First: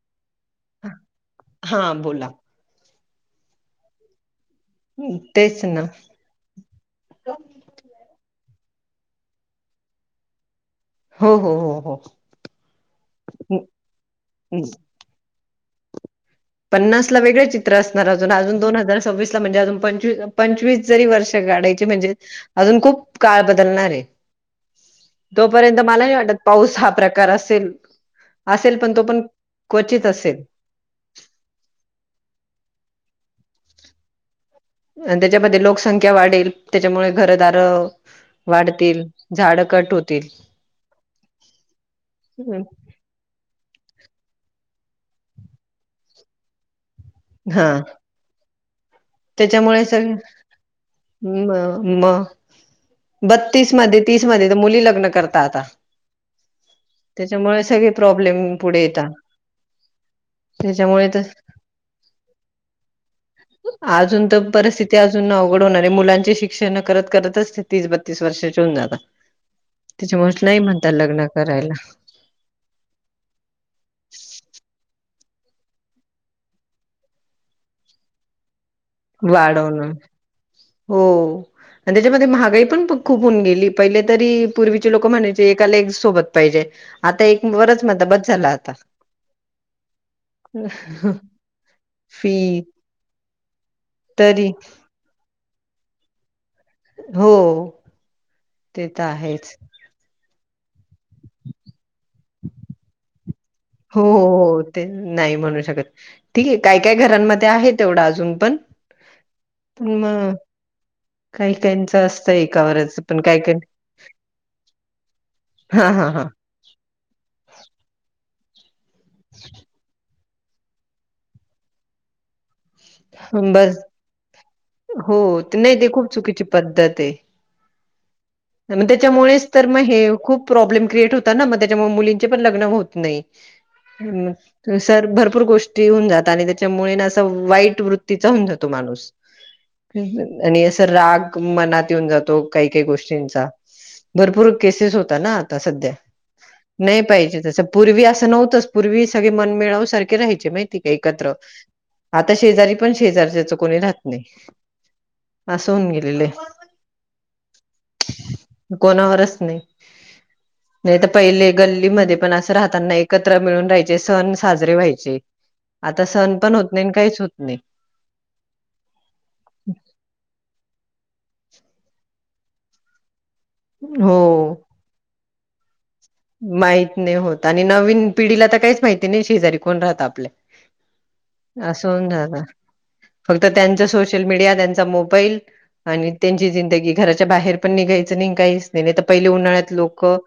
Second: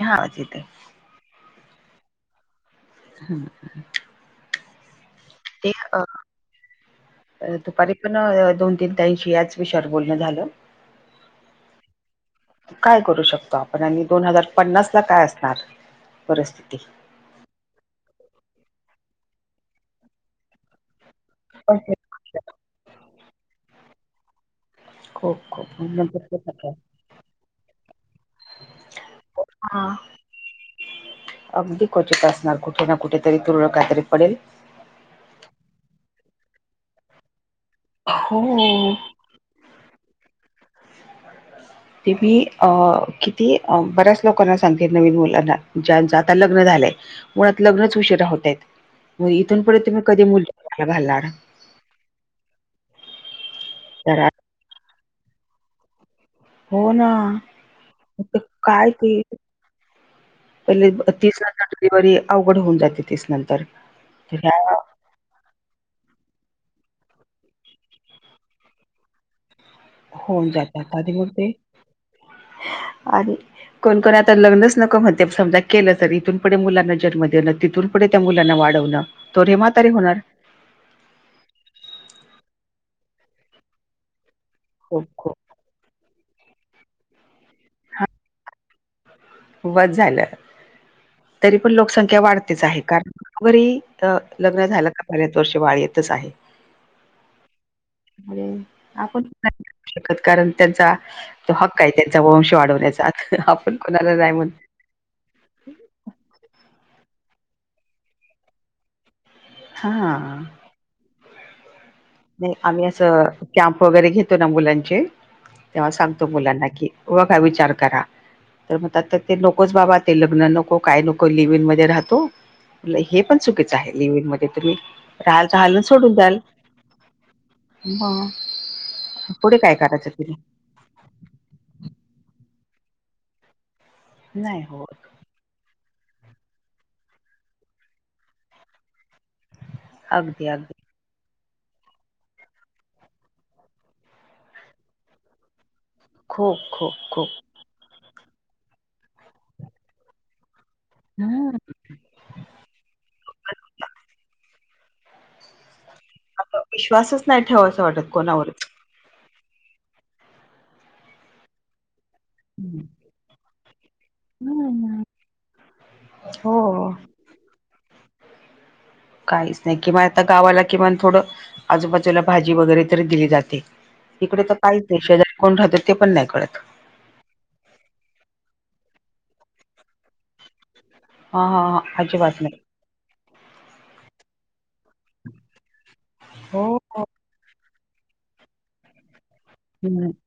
हा, ठीके. हा, बोला. ह. हम्म ते ते अ दुपारी पण दोन तीन ताईशी याच विषयावर बोलणं झालं. हो हो हो हो काय करू शकतो हं, आपण आणि दोन हजार हं. पन्नास ला काय असणार. परिस्थिती? पन्नास ला वेगळ चित्र असणार अजून. अजून दोन हजार सव्वीसला म्हणजे अजून पंच पंचवीस जरी वर्ष काढायची म्हणजे अजून खूप काळ बदलणार आहे. खूप खूप जोपर्यंत मला नाही नंतर वाटत. कसं काय? पाऊस हा प्रकार असेल. असेल पण तो पण हा क्वचित असेल. अगदी क्वचित असणार कुठे ना कुठेेतरी तुरळ काही तरी पडेल. आणि त्याच्यामध्ये लोकसंख्या वाढेल. त्याच्यामुळे घरदार हो वाढतील. झाड कट होतील. ते मी अ ती बऱ्याच लोकांना सांगते. नवीन मुलांना ज्यांच आता लग्न झालंय. मुळात हा लग्नच ह उशीरा होत आहेत. इथून पुढे त्याच्यामुळे तुम्ही सग कधी मुल जन्माला घालणार. म मग, बत्तीस मध्ये, तीस मध्ये, तर मुली लग्न करतात आता. हो ना. त्याच्यामुळे सगळे मग ते प्रॉब्लेम पुढे काय येता. ते पहिले तीस नंतर डिलिवरी अवघड होऊन जाते. तीस नंतर ते अजून अवघड होणार आहे. मुलांचे शिक्षण करत करतच ते तीस बत्तीस वर्षाचे होणार आहे. त्याच्यामुळे होऊन नाही म्हणतात जातात आधी लग्न मग ते करायला. आणि कोणकोण आता लग्नच नको म्हणत्यात. समजा केलं तरी इथून पुढे मुलांना जन्म देणं तिथून पुढे त्या मुलांना वाढवणं. तर हे म्हातारे वाढवण. होणार हो. म्हणजे त्याच्यामध्ये महागाई पण खूप होऊन गेली. पहिले तरी, पूर्वीचे खूप लोक खूप म्हणायचे, एकाला एक सोबत पाहिजे. आता एक वरच हा म्हणता बस झाला आता. बस झालं. तरी पण लोकसंख्या फी वाढतेच आहे. कारण वरी त तरी लग्न झालं का, बऱ्याच वर्ष बाळ येतच आहे. हो. त्यामुळे ते तर आपण आहेच. नाही शकत. कारण त्यांचा तो हक्क आहे. त्यांचा वंश वाढवण्याचा. आपण हो कोणाला नाही म्हणत हो. ते नाही म्हणू शकत. ठीक आहे काय काय घरांमध्ये आहे तेवढं अजून पण, पण मग हा काही काहीच असत. नाही. आम्ही असं कॅम्प वगैरे घेतो ना मुलांचे हा तेव्हा हा सांगतो हा मुलांना कि, हो का विचार करा. तर म्हणतात ते नकोच बाबा. ते लग्न नको. काय नको. लिव्हीइन मध्ये राहतो. हे पण चुकीचं बस आहे. लिव्हिन मध्ये तुम्ही हो राहाल ते चाल नाही ते खूप सोडून द्याल. चुकीची पद्धत आहे. मग त्याच्यामुळेच पुढे तर काय मग हे करायचं तिने खूप प्रॉब्लेम क्रिएट हो त ना. मग त्याच्यामुळं मुलींचे पण लग्न होत नाही. नाही हां हो सर भरपूर गोष्टी पिऊन जाता आणि त्याच्यामुळे ना असा वाईट वृत्तीचा होऊन जातो माणूस. अगदी आणि अगदी असं राग मनात येऊन जातो. काही काही गोष्टी चा. भरपूर केसेस होता ना आता सध्या खूप खूप नाही खूप पाहिजे जस पूर्वी असं नव्हतंच. पूर्वी सगळे मनमिळाऊ सारखे राहायचे माहिती का एकत्र. हम्म आता शेजारी पण शेजारच्याच कोणी राहत नाही. असं होऊन गेलेलं आहे. आता विश्वासच नाही ठेवावा असं वाटत कोणावरती. कोणावरच नाही. नाही तर पहिले गल्लीमध्ये पण अस हम्म राहतांना एकत्र मिळून राहायचे सण साजरे हम्म. व्हायचे. आता सण पण होत नाही हो अन् काहीच होत नाही. काहीच नाही किंवा आता गावाला किमान थोडं आजूबाजूला भाजी वगैरे तरी दिली जाते. हो इकडे तर काहीच नाही शेजारी कोण राहत ते पण नाही. कळत माहित नाही होत आणि नवीन पिढीला तर काहीच माहिती नाही शेजारी कोण राहत आपल्या. हा हा हा अस हून अजिबात जात. नाही फक्त त्यांचा सोशल मीडिया त्यांचा मोबाईल आणि त्यांची हो जिंदगी. हो. घरच्या बाहेर पण निघायचं नाही काहीच नाही तर पहिले उन्हाळ्यात हम्म लोकं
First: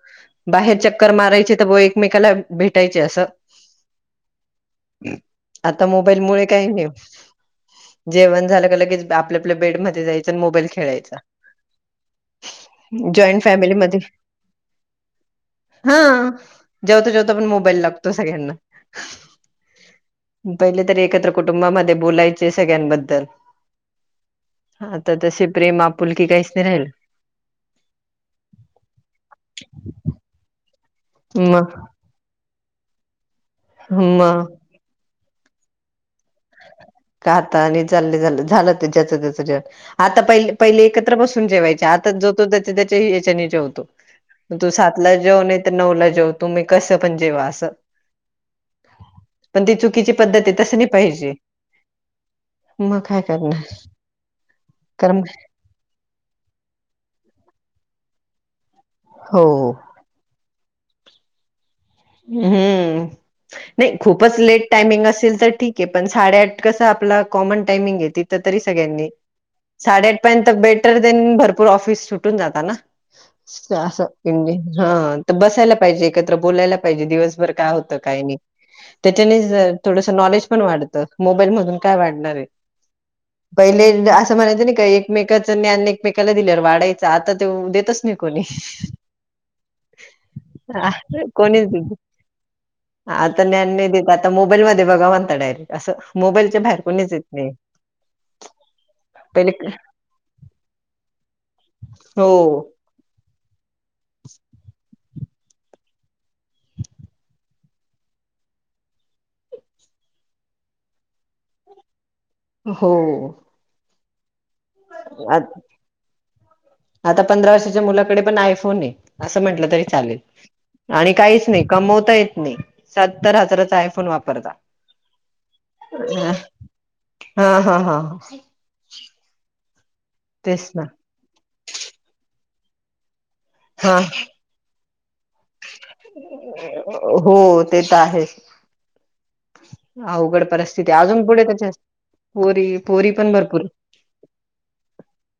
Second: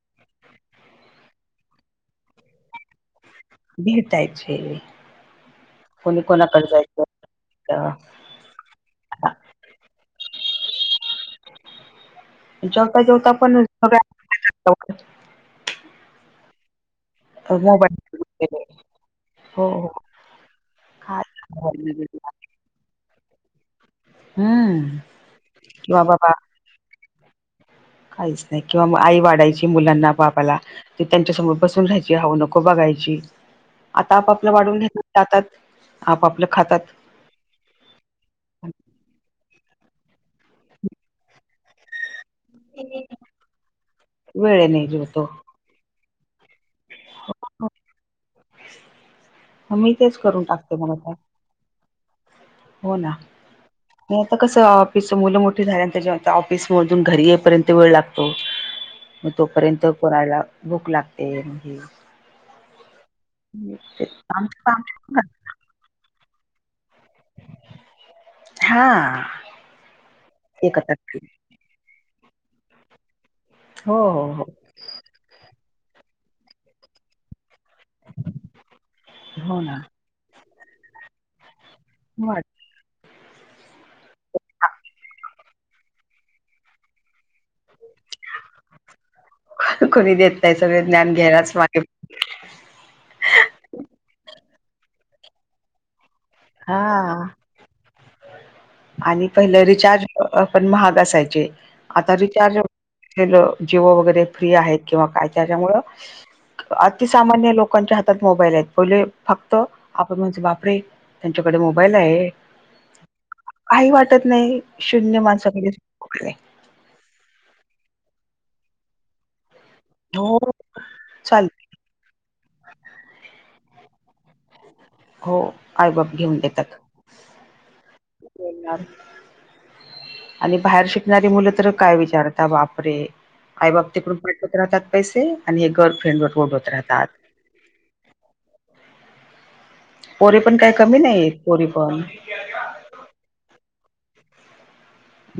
बाहेर चक्कर मारायचे तर ब एकमेकाला भेटायचे असं भेटायचे आता कोणी मोबाईलमुळे कोणाकडे काही नाही. जायचं जेवण झालं का लगेच आपल्या-आपल्या बेड मध्ये जायचं आणि मोबाईल खेळायचा. जेवता जेवता जॉईंट पण सगळ्या [unintelligible] ह जेवता जेवता पण मोबाईल लागतो सगळ्यांना. हो हो पहिले तरी काय एकत्र कुटुंबामध्ये बोलायचे सगळ्यांबद्दल. हम्म आता तसे प्रेम, किंवा आपुलकी बाबा काहीच नाही राहील. काहीच नाही किंवा आई वाढायची मुलांना बापाला ती त्यांच्यासमोर मग बसून राहायची. जे हवं नको बघायची आता मग आपआपलं वाढून नेतात ताटात आपआपलं खातात. का आता आणि चालले झा झालं ते ज्याच त्याच. आता पहिले एकत्र बसून जेवायचे आता जो जो ज्यांच्या त्यांच्या याच्यांनी जेवतो वेळे तू नाही सातला जुळतो जेव नऊला जेव तुम्ही कस. पण जेवा अस पण ती मग मी चुकीची तेच करून पद्धतये तस टाकते नाही मला काय पाहिजे. हो मग ना काय करणार नाही आता कसं ऑफिस कारण मुलं झाल्यानंतर जेवायचं ऑफिस मधून घरी येपर्यंत वेळ लागतो मग हो. तोपर्यंत. पोरा ह्यला भूख लागते मग हे हम्म नाही खूपच आम लेट टायमिंग असेल तर ठीक पण साडेआठ कसं आपलं कॉमन टाईमगं ये तिथ तरी हा सगळ्यांनी साडेआठ पर्यंत एकत्र बेटर देन पूर ऑफिस सुटून जाता ना हो असं ते हो हो हा तर बसायला पाहिजे एकत्र बोलायला पाहिजे का दिवसभर काय होतं काय नाही त्याच्याने हो ना थोडस नॉलेज पण वाढतं मोबाईलमधून काय वाढणार आहे. वाट पहिले असं म्हणायचं नाही काय एकमेकाचं ज्ञान एकमेकांना दिल्याने वाढायचं. आता ते देतच नाही कोणी कोणी देत नाही सगळे ज्ञान घ्यायलाच कोणीच मागे आता ज्ञान नाही देत आता मोबाईल मध्ये बघा म्हणता डायरेक्ट असं मोबाईलच्या हा बाहेर कोणीच येत नाही. आणि पहिले पहिलं रिचार्ज पण महाग असायचे आता हो रिचार्ज जिओ वगैरे फ्री आहेत किंवा काय त्याच्यामुळ अतिसामान्य लोकांच्या हातात मोबाईल आहेत. पहिले फक्त आपण म्हणजे बापरे. त्यांच्याकडे मोबाईल आहेत. हो काही वाटत नाही शून्य आ माणसाकडे नाही. आता पंधरा वर्षाच्या मुलाकडे पण आयफोन आहे असं म्हटलं तरी चालेल हो आणि काहीच चालते नाही. कमवता येत नाही सत्तर हजाराचा आयफोन वापरता. हो आईबाप अ घेऊन देतात. हा हा हा ह. [unintelligible] आणि तेच ना बाहेर शिकणारी मुलं तर काय विचारता बापरे आई बाप हा तिकडून होत राहतात पैसे आणि हे गर्लफ्रेंड उडवत राहतात. हो ते तर आहेच. पोरी आवघड पण काही परिस्थिती कमी अजून नाहीत पुढे पोरी त्याच्या पण पोरी पोरी पण भरपूर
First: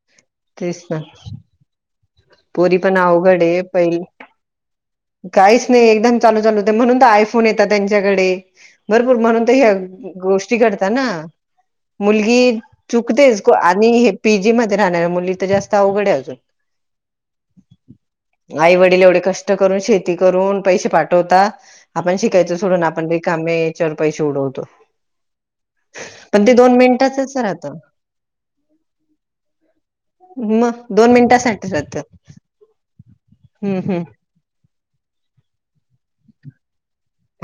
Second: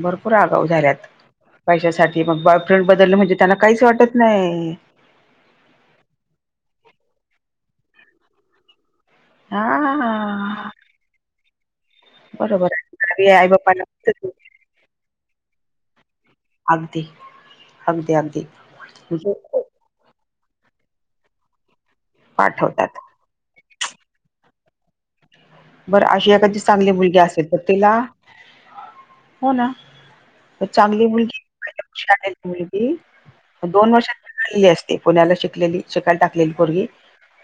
भरपूर आगाउ तेच ना झाल्यात. पैशासाठी मग पोरी बॉयफ्रेंड पण बदलल म्हणजे अवघड त्याला आहे काहीच पहि वाटत नाही. काहीच नाही एकदम चालू चालू होत म्हणून तर आयफोन येतात त्यांच्याकडे. भरपूर म्हणून तर ह्या गोष्टी हा. घडता ना. मुलगी बरोबर आहे आई चुकतेच बापाला आणि हे पीजी मध्ये राहणाऱ्या मुली तर जास्त अवघडय अजून. अगदी अगदी अगदी. आई वडील एवढे कष्ट करून, शेती करून पैसे पाठवता आपण शिकायच सोडून पाठवतात आपण रि कामे याच्यावर पैसे उडवतो. बरं अशी पण ते एखादी दोन चांगली मुलगी मिनिटाचच असेल तर राहतं तीला हो ना मग चांगली दोन मुलगी मिनिटासाठी राहत [unintelligible] हम्म दोन हम्म वर्ष ली असते पुण्याला शिकलेली शिकायला टाकलेली पोरगी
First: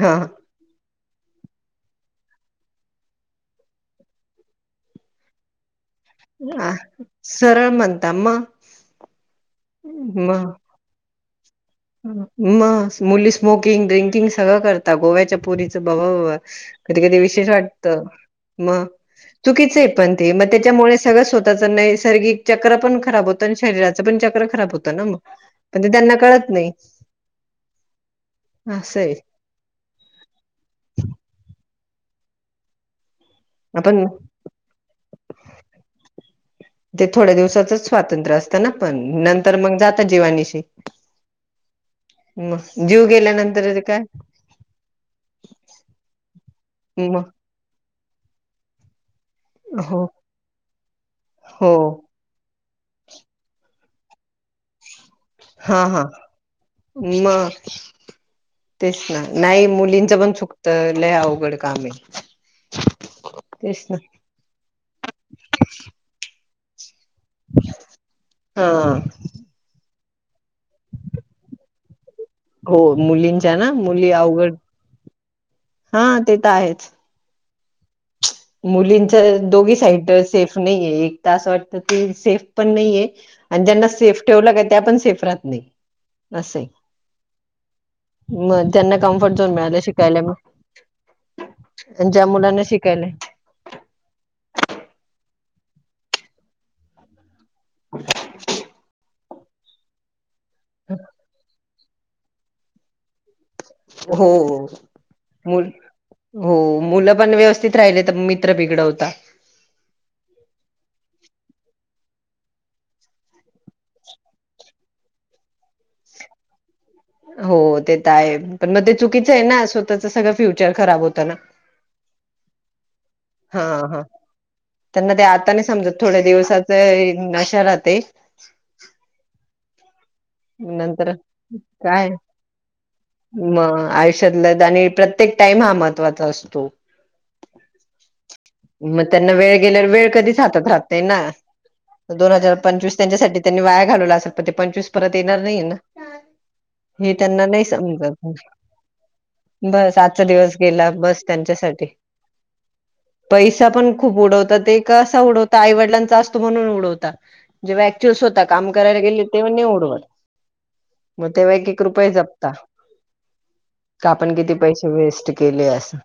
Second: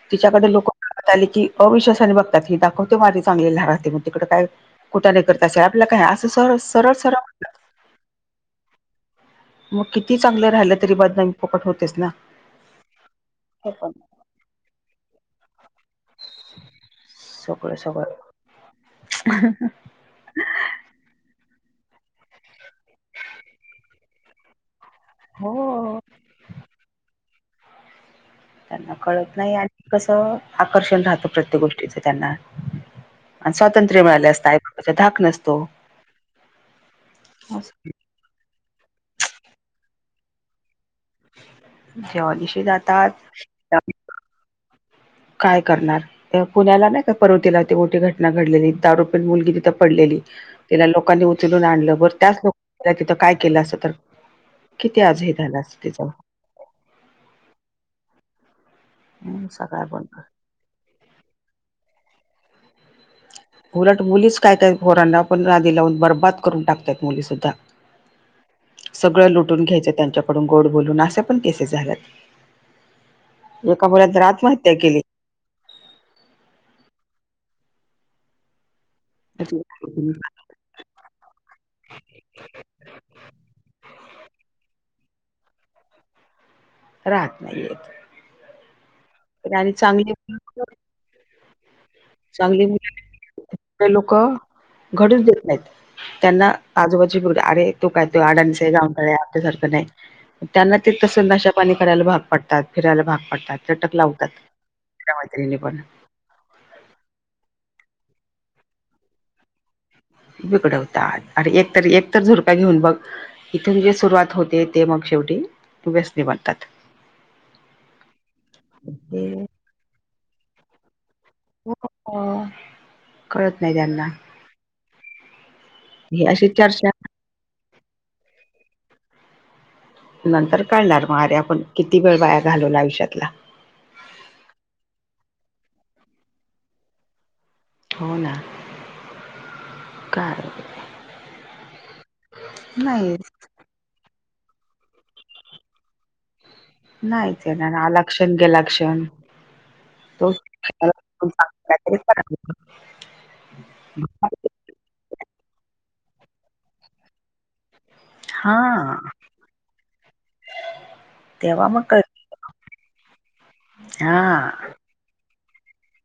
हा तिच्याकडे लोक आली की अविश्वासाने बघतात हे दाखवते माझे चांगली [unintelligible] राहते मग तिकडे काय कुठाने करत असेल आपल काय असं सर आ सरळ म्हणतात. सरळ म्हणता मग मग किती चांगलं मग राहिलं तरी बदनामी फुकट होते. मग मुली स्मोकिंग पण ड्रिंकिंग सगळं करतात गोव्याच्या पोरीच बावा बा कधी कधी विशेष सगळं वाटत सगळं मग चुकिचय पण ते मग त्याच्यामुळे सगळंच स्वतःच नाही नैसर्गिक चक्र पण खराब होतं आणि शरीराचं पण चक्र खराब होत. तन मग पण ते हो त्यांना कळत नाही. त्यांना असं आहे कळत नाही आणि कसं आकर्षण राहतं प्रत्येक गोष्टीच त्यांना. आणि स्वातंत्र्य आपण मिळाल असत आई बाबाचा धाक नसतो. स्वतंत्र असत ना पण नंतर मग जाता जीवानिशी. जेव्हा दिवशी मग जीव जातात गेल्यानंतर ते काय. काय करणार पुण्याला नाही का मग परवतीला ती मोठी घटना घडलेली दारू पिऊन मुलगी तिथ हो पडलेली तिला लोकांनी उचलून हो आणल ब त्याच लोक तिथं काय केलं असं तर किती आज हे झालं असंत हा तिच? हा मग तेच ना नाही सगळा मुलींचं गोंधळ. पण चुक त लय अवघड कामय. उलट मुलीच काय त्या पोरांना पण नादी लावून बर्बाद करून टाकतात. मुली सुद्धा हा सगळं लुटून घ्यायचे त्यांच्या कडून गोड बोलून अशा पण केसेस झाल्यात. हो मुलींच्या ना एका मुली मुलानं तर अवघड, आत्महत्या केली. हा ते तर आहेच. मुलींच दोघी साईड सेफ नाहीये एक त असं वाटत ती सेफ पण नाहीये आणि ज्यांना सेफ ठेवल का त्या पण सेफ राहत नाही असय. राहत नाही येत मग त्यांना कम्फर्ट झोन आणि मिळाल शिकायला मग. चांगली ज्या मुलांना चांगली शिकायला [unintelligible] लोक घडूच देत नाहीत, ‌त्यांना आजूबाजी भुगं अरे तो काय तो अडांनीचय गावंढळय आपल्यासारखं नाही त्यांना ते तसं नशा पाणी करायला भाग पडतात, फिरायला भाग पडतात, चटक लावतात, हो मित्र मैत्रिणी मु पण. हो मुलं पण व्यवस्थित राहिले तर मित्र बिघडवता. बिघडवतात अरे एकतरी-एक तर झुरका घेऊन बघ इथून जे सुरुवात होते ते मग शेवटी व्यसनी बनतात. हो ते तर हाय पण मग ते चुकीचंय हे ना स्वतःच सगळं फ्युचर खराब होतं ना. कळत हा नाही हा, त्यांना त्यांना ते आता नाय समजत थोडे ही अशी दिवसाचा चर्चा हे नशा राहते. नंतर कळणार नंतर मग, अरे आपण किती काय वेळ वाया घालवला आयुष्यातला. मग आयुष्यातला आणि प्रत्येक टाइम हा महत्त्वाचा असतो. हो ना मग त्यांना वेळ गेल्यावर, वेळ कधीच काय हातात राहत नाय ना. दोन हजार पंचवीस नाही त्यांच्यासाठी त्यांनी वाया घालवला असल, पण ते पंचवीस परत येणार नाही ना. हे त्यांना नाहीच नाही येणार, आला समजत क्षण गेला क्षण. बस आजचा दिवस गेला, बस त्यांच्यासाठी. करावं पैसा पण खूप उडवता ते कसा उडवता आईवडलांचा असतो म्हणून उडवता, जेव्हा एक्च्युअल स्वतः हा काम करायला गेले तेव्हा नाय उ मग तेव्हा एकएक मग कर रुपय जपता, का हा आपण किती प पैसे वेस्ट केले असं.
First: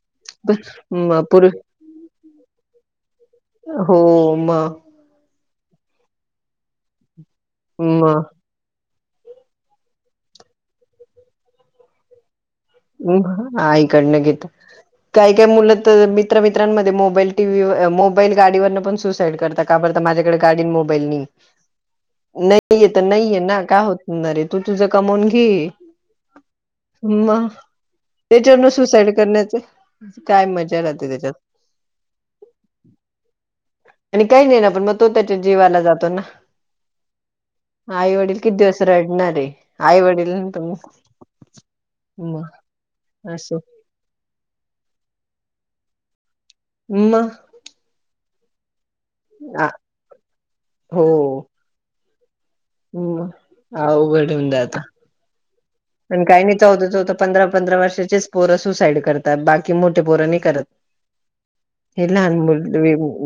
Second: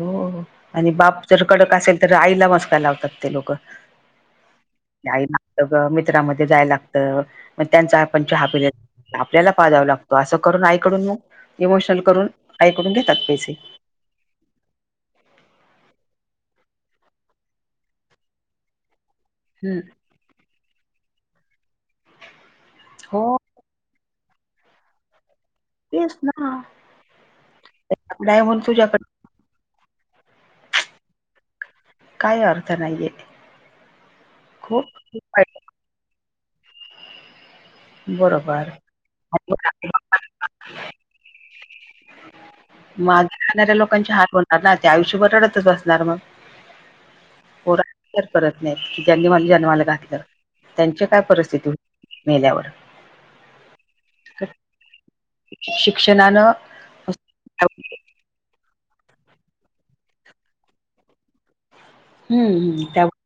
हो आणि म बाप जर पुर कडक असेल तर आईला मस्का लावतात ते लोकं. हो मग. आई लागतं गं, मित्रामध्ये जाय लागतं मग त्यांचा म आपण चहा पिल आपल्याला पाजव लागतो, असं करून आईकडून मग इमोशनल करून आईकडून घेतात पैसे [unintelligible] आईकडनं घेतो. काही काही मुलं तर मित्र-मित्रांमध्ये मोबाईल, टीव्ही, मोबाईल, गाडीवरनं पण सु साईड करता, का हम्म बर तर माझ्याकडे गाडी अन मोबाईल नाही, नाहीये तर हो नाहीये ना, काय हो नारे, तु तुझं कमवून घे. तेच ना. नाही म्हणून त्याच्यावरनं तुझ्याकडे सुसाईड करण्याचं, काय मजा राहते त्याच्यात? काय अर्थ नाहीये. आणि काही नाही ना पण खूप मग तो त्याच्या वाईट. जीवाला जातो ना. आई वडील किती बरोबर दिवस रडणारे? आई वडील पण मग. मागं असं राहणाऱ्या लोकांची हाल होणार ना, ते आयुष्यभर रडतच बसणार मग. म. पोरा विचार करत नाहीत, की ज्यांनी मला जन्माला घातलं हो त्यांची काय परिस्थिती हो मेल्यावर. मग, अवघड तर होऊन जातं. पण काही शिक्षणानं नाही चौदा चौदा, पंधरा पंधरा हम्म वर्षाचेच पोरं सुसाईड करता, बाकी मोठे पोरं नाही करत. हे लहान मुल् हम्म वि त्यामुळे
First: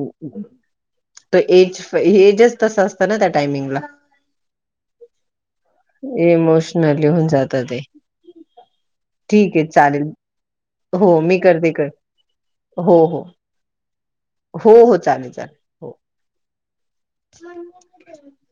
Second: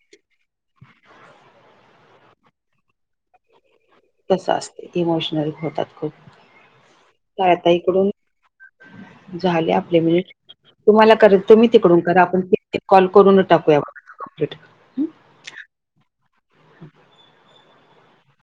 तो एज एजच तस असतं ना त्या टायमिंगला. तसं असतं, इमोशनल होतात खूप, इमोशनली होऊन [unintelligible] जात आता ते इकडून ठीक आहे झाले आपले चालेल म्हणजे तुम्हाला हो करा मी तुम्ही करते कर तिकडून करा, आपण [unintelligible] हो कॉल हो करूनच टाकूया. कंप्लीट हो हो चालेल चालेल. हो [unintelligible]